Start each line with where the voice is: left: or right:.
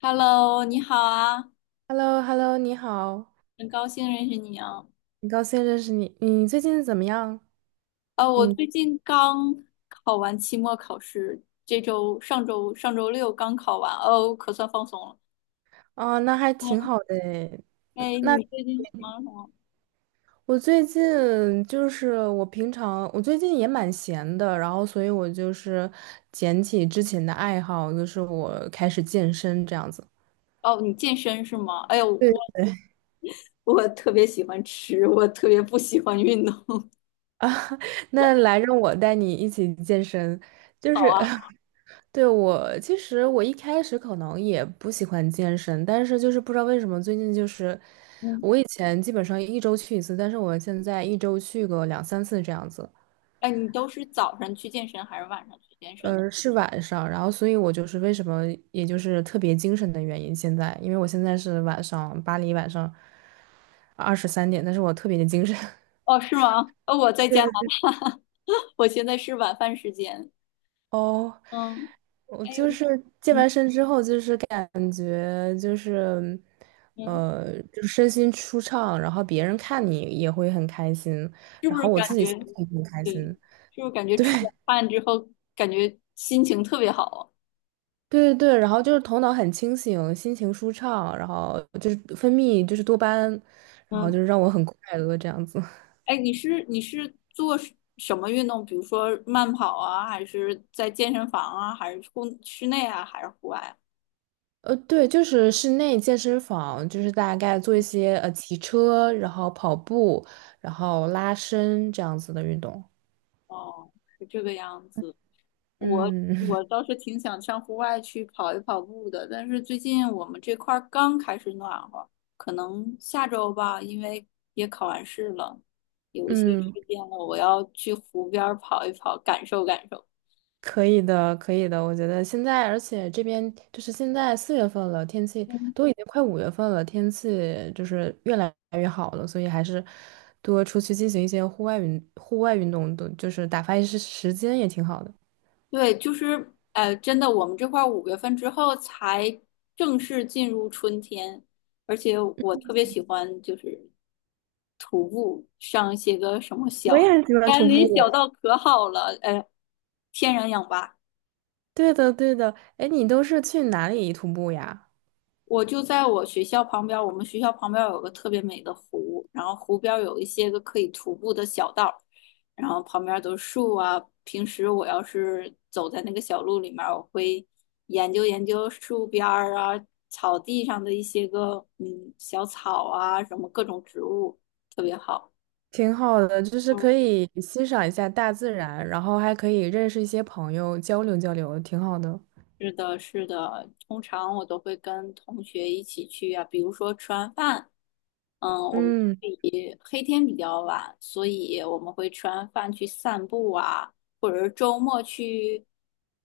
left: Hello,你好啊，
right: hello hello 你好，
left: 很高兴认识你啊。
right: 很高兴认识你。你最近怎么样？
left: 哦，我
right: 嗯，
left: 最近刚考完期末考试，这周上周上周六刚考完，哦，可算放松了。
right: 哦，那还挺
left: 嗯，
right: 好的诶。
left: 哎，
right: 那
left: 你最近忙什么？
right: 我最近就是我平常我最近也蛮闲的，然后所以我就是捡起之前的爱好，就是我开始健身这样子。
left: 哦，你健身是吗？哎呦，
right: 对
left: 我
right: 对。
left: 我特别喜欢吃，我特别不喜欢运动。
right: 那来让我带你一起健身，就
left: 好
right: 是
left: 啊，
right: 对。我其实一开始可能也不喜欢健身，但是就是不知道为什么最近就是
left: 嗯，
right: 我以前基本上一周去一次，但是我现在一周去个两三次这样子。
left: 哎，你都是早上去健身还是晚上去健身的？
right: 是晚上，然后所以我就是为什么也就是特别精神的原因。现在因为我现在是晚上巴黎晚上23点，但是我特别的精神。
left: 哦，是吗？哦，我在家，
right: 对。
left: 我现在是晚饭时间。
right: 哦，
left: 嗯，
right: 我
left: 哎，
right: 就是健完
left: 嗯
right: 身之后，就是感觉就是，
left: 嗯。
right: 就是身心舒畅，然后别人看你也会很开心，
left: 是不
right: 然
left: 是
right: 后我自
left: 感
right: 己
left: 觉，
right: 心情也很开
left: 对，
right: 心。
left: 是不是感觉
right: 对
left: 出了 汗之后，感觉心情特别好？
right: 对对，然后就是头脑很清醒，心情舒畅，然后就是分泌就是多巴胺，然
left: 啊
right: 后就
left: 嗯，
right: 是让我很快乐这样子。
left: 哎，你是做什么运动？比如说慢跑啊，还是在健身房啊，还是户室内啊，还是户外啊？
right: 对，就是室内健身房，就是大概做一些骑车，然后跑步，然后拉伸这样子的运动。
left: 哦，是这个样子。我
right: 嗯
left: 我倒是挺想上户外去跑一跑步的，但是最近我们这块儿刚开始暖和，可能下周吧，因为也考完试了，有一些
right: 嗯。
left: 时间了，我要去湖边儿跑一跑，感受感受。
right: 可以的，可以的。我觉得现在，而且这边就是现在4月份了，天气都已经快5月份了，天气就是越来越好了，所以还是多出去进行一些户外运动都就是打发一些时间也挺好的。
left: 对，就是呃，真的，我们这块儿五月份之后才正式进入春天，而且我特别喜欢就是徒步上一些个什么
right: 我
left: 小
right: 也很喜欢
left: 山
right: 徒
left: 林小
right: 步。
left: 道，可好了，呃，天然氧吧。
right: 对的，对的。哎，你都是去哪里徒步呀？
left: 我就在我们学校旁边有个特别美的湖，然后湖边有一些个可以徒步的小道，然后旁边都是树啊。平时我要是走在那个小路里面我会研究研究树边儿啊、草地上的一些个嗯小草啊，什么各种植物，特别好。
right: 挺好的，就是
left: 嗯，
right: 可以欣赏一下大自然，然后还可以认识一些朋友，交流交流，挺好的。
left: 是的，是的，通常我都会跟同学一起去啊，比如说吃完饭。嗯，我们
right: 嗯
left: 黑天比较晚，所以我们会吃完饭去散步啊，或者是周末去，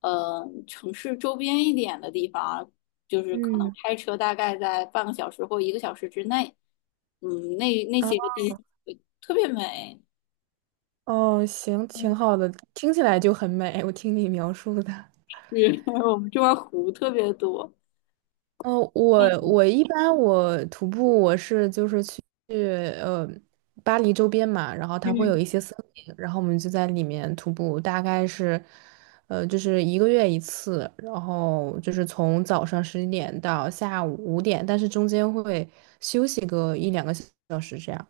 left: 呃，城市周边一点的地方，就是可能
right: 嗯。
left: 开车大概在半个小时或一个小时之内，嗯，那那
right: 啊。
left: 些个地方特别美，
right: 哦，行，挺好的，听起来就很美。我听你描述的，
left: 是。 我们这边儿湖特别多。
right: 哦，我一般我徒步我是就是去呃巴黎周边嘛，然后它会
left: 嗯，
right: 有一些森林，然后我们就在里面徒步，大概是就是一个月一次，然后就是从早上11点到下午5点，但是中间会休息个一两个小时这样。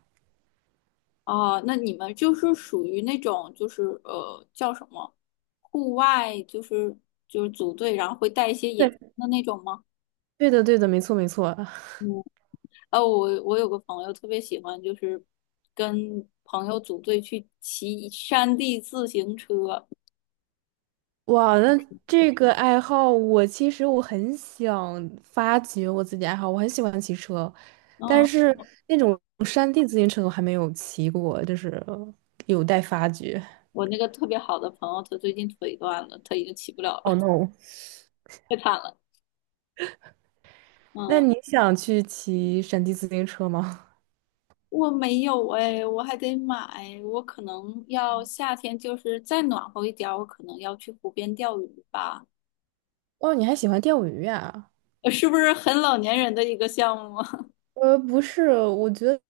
left: 哦，那你们就是属于那种，就是呃，叫什么，户外，就是组队，然后会带一些野餐
right: 对，
left: 的那种吗？
right: 对的，对的，没错，没错。
left: 哦，我有个朋友特别喜欢，就是跟朋友组队去骑山地自行车。
right: 哇，那这个爱好，我其实很想发掘我自己爱好，我很喜欢骑车，但
left: 嗯，
right: 是那种山地自行车我还没有骑过，就是有待发掘。
left: 我那个特别好的朋友，他最近腿断了，他已经骑不了了，
right: Oh no！
left: 太惨了。
right: 那
left: 嗯，
right: 你想去骑山地自行车吗？
left: 我没有哎，我还得买，我可能要夏天就是再暖和一点儿，我可能要去湖边钓鱼吧。
right: 哦，你还喜欢钓鱼啊？
left: 呃，是不是很老年人的一个项目啊？
right: 不是，我觉得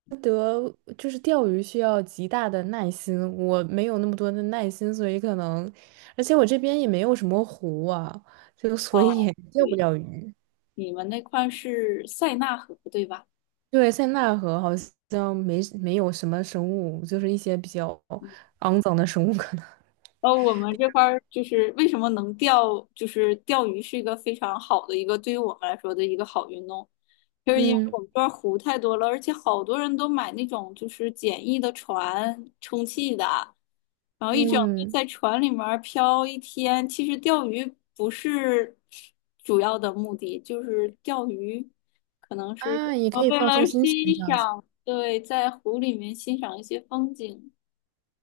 right: 就是钓鱼需要极大的耐心，我没有那么多的耐心，所以可能，而且我这边也没有什么湖啊，就 所以
left: 哦，
right: 也钓不
left: 对，
right: 了鱼。
left: 你们那块儿是塞纳河对吧？
right: 对，塞纳河好像没有什么生物，就是一些比较肮脏的生物可能。
left: 呃，我们这块儿就是为什么能钓，就是钓鱼是一个非常好的一个对于我们来说的一个好运动，就是因为
right: 嗯
left: 我们这儿湖太多了，而且好多人都买那种就是简易的船，充气的，然后一整天
right: 嗯。
left: 在船里面儿漂一天。其实钓鱼不是主要的目的，就是钓鱼可能是
right: 啊，也
left: 呃
right: 可以
left: 为
right: 放松
left: 了
right: 心情这
left: 欣
right: 样子。
left: 赏，对，在湖里面欣赏一些风景，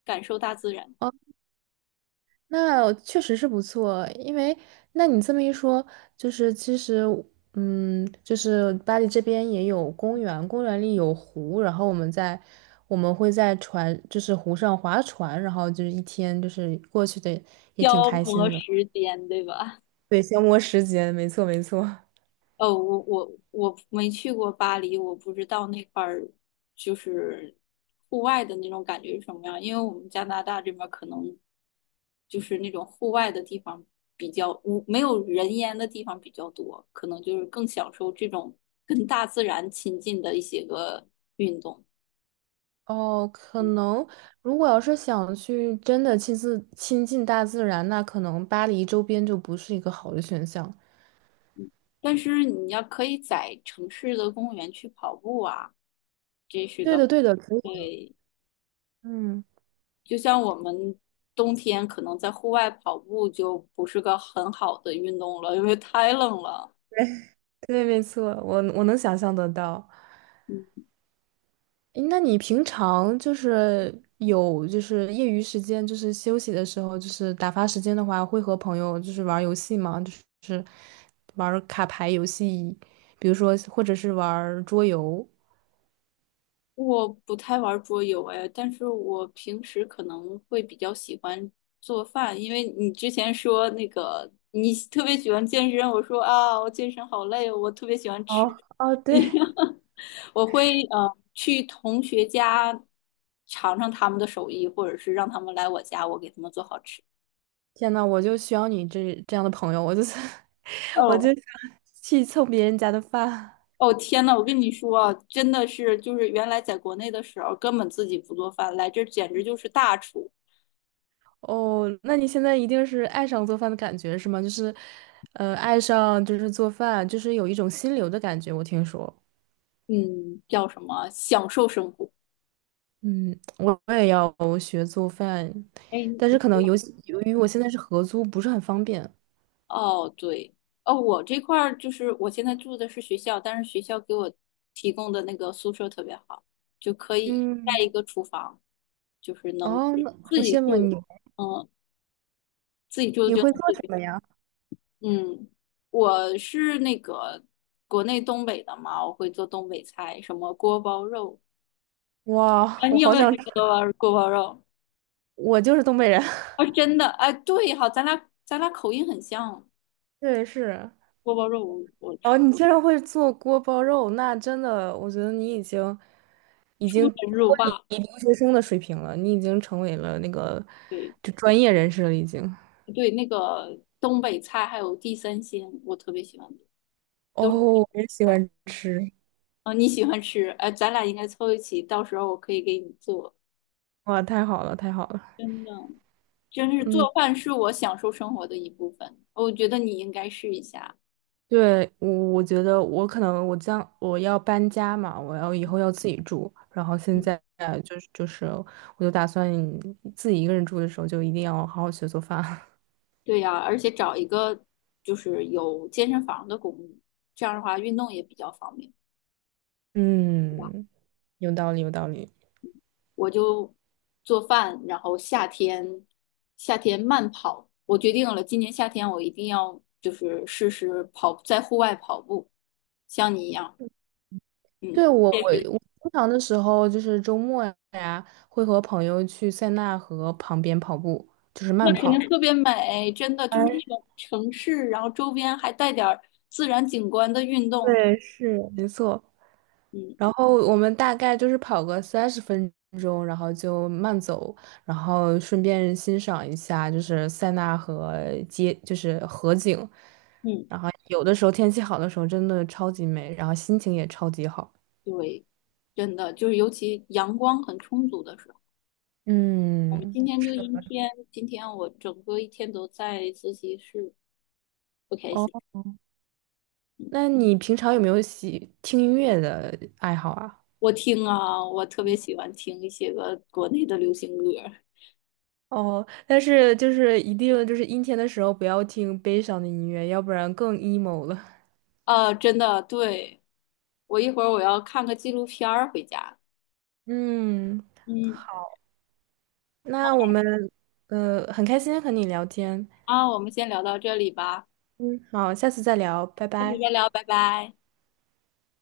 left: 感受大自然。
right: 哦，那确实是不错，因为那你这么一说，就是其实就是巴黎这边也有公园，公园里有湖，然后我们会在船，就是湖上划船，然后就是一天就是过去的也挺
left: 消
right: 开
left: 磨
right: 心的。
left: 时间，对吧？
right: 对，消磨时间，没错没错。
left: 哦，我没去过巴黎，我不知道那块儿就是户外的那种感觉是什么样，因为我们加拿大这边儿可能就是那种户外的地方比较无，没有人烟的地方比较多，可能就是更享受这种跟大自然亲近的一些个运动。
right: 哦，可能如果要是想去真的亲近大自然，那可能巴黎周边就不是一个好的选项。
left: 嗯，但是你要可以在城市的公园去跑步啊。
right: 对的，对的，可以的。
left: 对，
right: 嗯，
left: 就像我们冬天可能在户外跑步就不是个很好的运动了，因为太冷了。
right: 对，对，没错，我能想象得到。
left: 嗯，
right: 诶那你平常就是有就是业余时间，就是休息的时候，就是打发时间的话，会和朋友就是玩儿游戏吗？就是玩儿卡牌游戏，比如说或者是玩儿桌游。
left: 我不太玩桌游哎，但是我平时可能会比较喜欢做饭，因为你之前说那个你特别喜欢健身，我说啊，我健身好累哦，我特别喜欢
right: 哦
left: 吃。
right: 哦，对。
left: 我会呃去同学家尝尝他们的手艺，或者是让他们来我家，我给他们做好吃。
right: 天呐，我就需要你这样的朋友，我就是 我就
left: 哦。
right: 想去蹭别人家的饭。
left: 哦天呐，我跟你说啊，真的是，就是原来在国内的时候根本自己不做饭，来这儿简直就是大厨，
right: 哦，那你现在一定是爱上做饭的感觉是吗？就是，爱上就是做饭，就是有一种心流的感觉。我听说，
left: 嗯，叫什么享受生活。
right: 嗯，我也要学做饭，
left: 哎，
right: 但是
left: 你
right: 可能由于我现在是合租，不是很方便。
left: 哦，对，哦，我这块儿就是我现在住的是学校，但是学校给我提供的那个宿舍特别好，就可以带一
right: 嗯，
left: 个厨房，就是能
right: 哦，那
left: 自
right: 好
left: 己
right: 羡慕啊
left: 住，
right: 你，
left: 嗯，自己住
right: 你
left: 就能
right: 会做
left: 自
right: 什
left: 己。
right: 么呀？
left: 嗯，我是那个国内东北的嘛，我会做东北菜，什么锅包肉
right: 哇，
left: 啊，
right: 我
left: 你有
right: 好
left: 没有吃
right: 想吃，
left: 过锅包肉？
right: 我就是东北人。
left: 啊，真的，哎，对，好，咱俩口音很像，
right: 对，是。
left: 锅包肉我出
right: 哦，你竟然会做锅包肉，那真的，我觉得你已经已
left: 出
right: 经
left: 神
right: 脱
left: 入
right: 离
left: 化，
right: 留学生的水平了，你已经成为了那个
left: 对
right: 就专业人士了，已经。
left: 对，那个东北菜还有地三鲜，我特别喜欢，
right: 哦，
left: 都是，
right: 我也喜欢吃，
left: 哦，你喜欢吃，哎，咱俩应该凑一起，到时候我可以给你做，
right: 哇，太好了，太好了。
left: 真的。真是
right: 嗯，
left: 做饭是我享受生活的一部分，我觉得你应该试一下。
right: 对，我觉得我可能我将我要搬家嘛，我要以后要自己住，然后现
left: 嗯。
right: 在就是我就打算自己一个人住的时候，就一定要好好学做饭。
left: 对呀，而且找一个就是有健身房的公寓，这样的话运动也比较方便，对吧？
right: 嗯，有道理，有道理。
left: 我就做饭，然后夏天慢跑，我决定了，今年夏天我一定要就是试试跑，在户外跑步，像你一样，嗯，
right: 对，我
left: 健
right: 我
left: 身，
right: 我经常的时候就是周末呀，会和朋友去塞纳河旁边跑步，就是
left: 那
right: 慢
left: 肯定
right: 跑。
left: 特别美，真的就是那
right: 哎，
left: 种城市，然后周边还带点儿自然景观的运动，
right: 对，是，没错，
left: 嗯
right: 然后我们大概就是跑个30分钟，然后就慢走，然后顺便欣赏一下就是塞纳河街，就是河景。
left: 嗯，
right: 然后有的时候天气好的时候真的超级美，然后心情也超级好。
left: 对，真的就是尤其阳光很充足的时候。我们
right: 嗯，
left: 今天就阴天，今天我整个一天都在自习室，不开
right: 哦，
left: 心。
right: 那你平常有没有喜听音乐的爱好啊？
left: 我听啊，我特别喜欢听一些个国内的流行歌
right: 哦，但是就是一定就是阴天的时候不要听悲伤的音乐，要不然更 emo 了。
left: 啊，呃真的，对，我一会儿我要看个纪录片儿回家。
right: 嗯，
left: 嗯，
right: 那我们很开心和你聊天，
left: 啊，我们先聊到这里吧，
right: 嗯，好，下次再聊，拜
left: 下次
right: 拜。
left: 再聊，拜拜。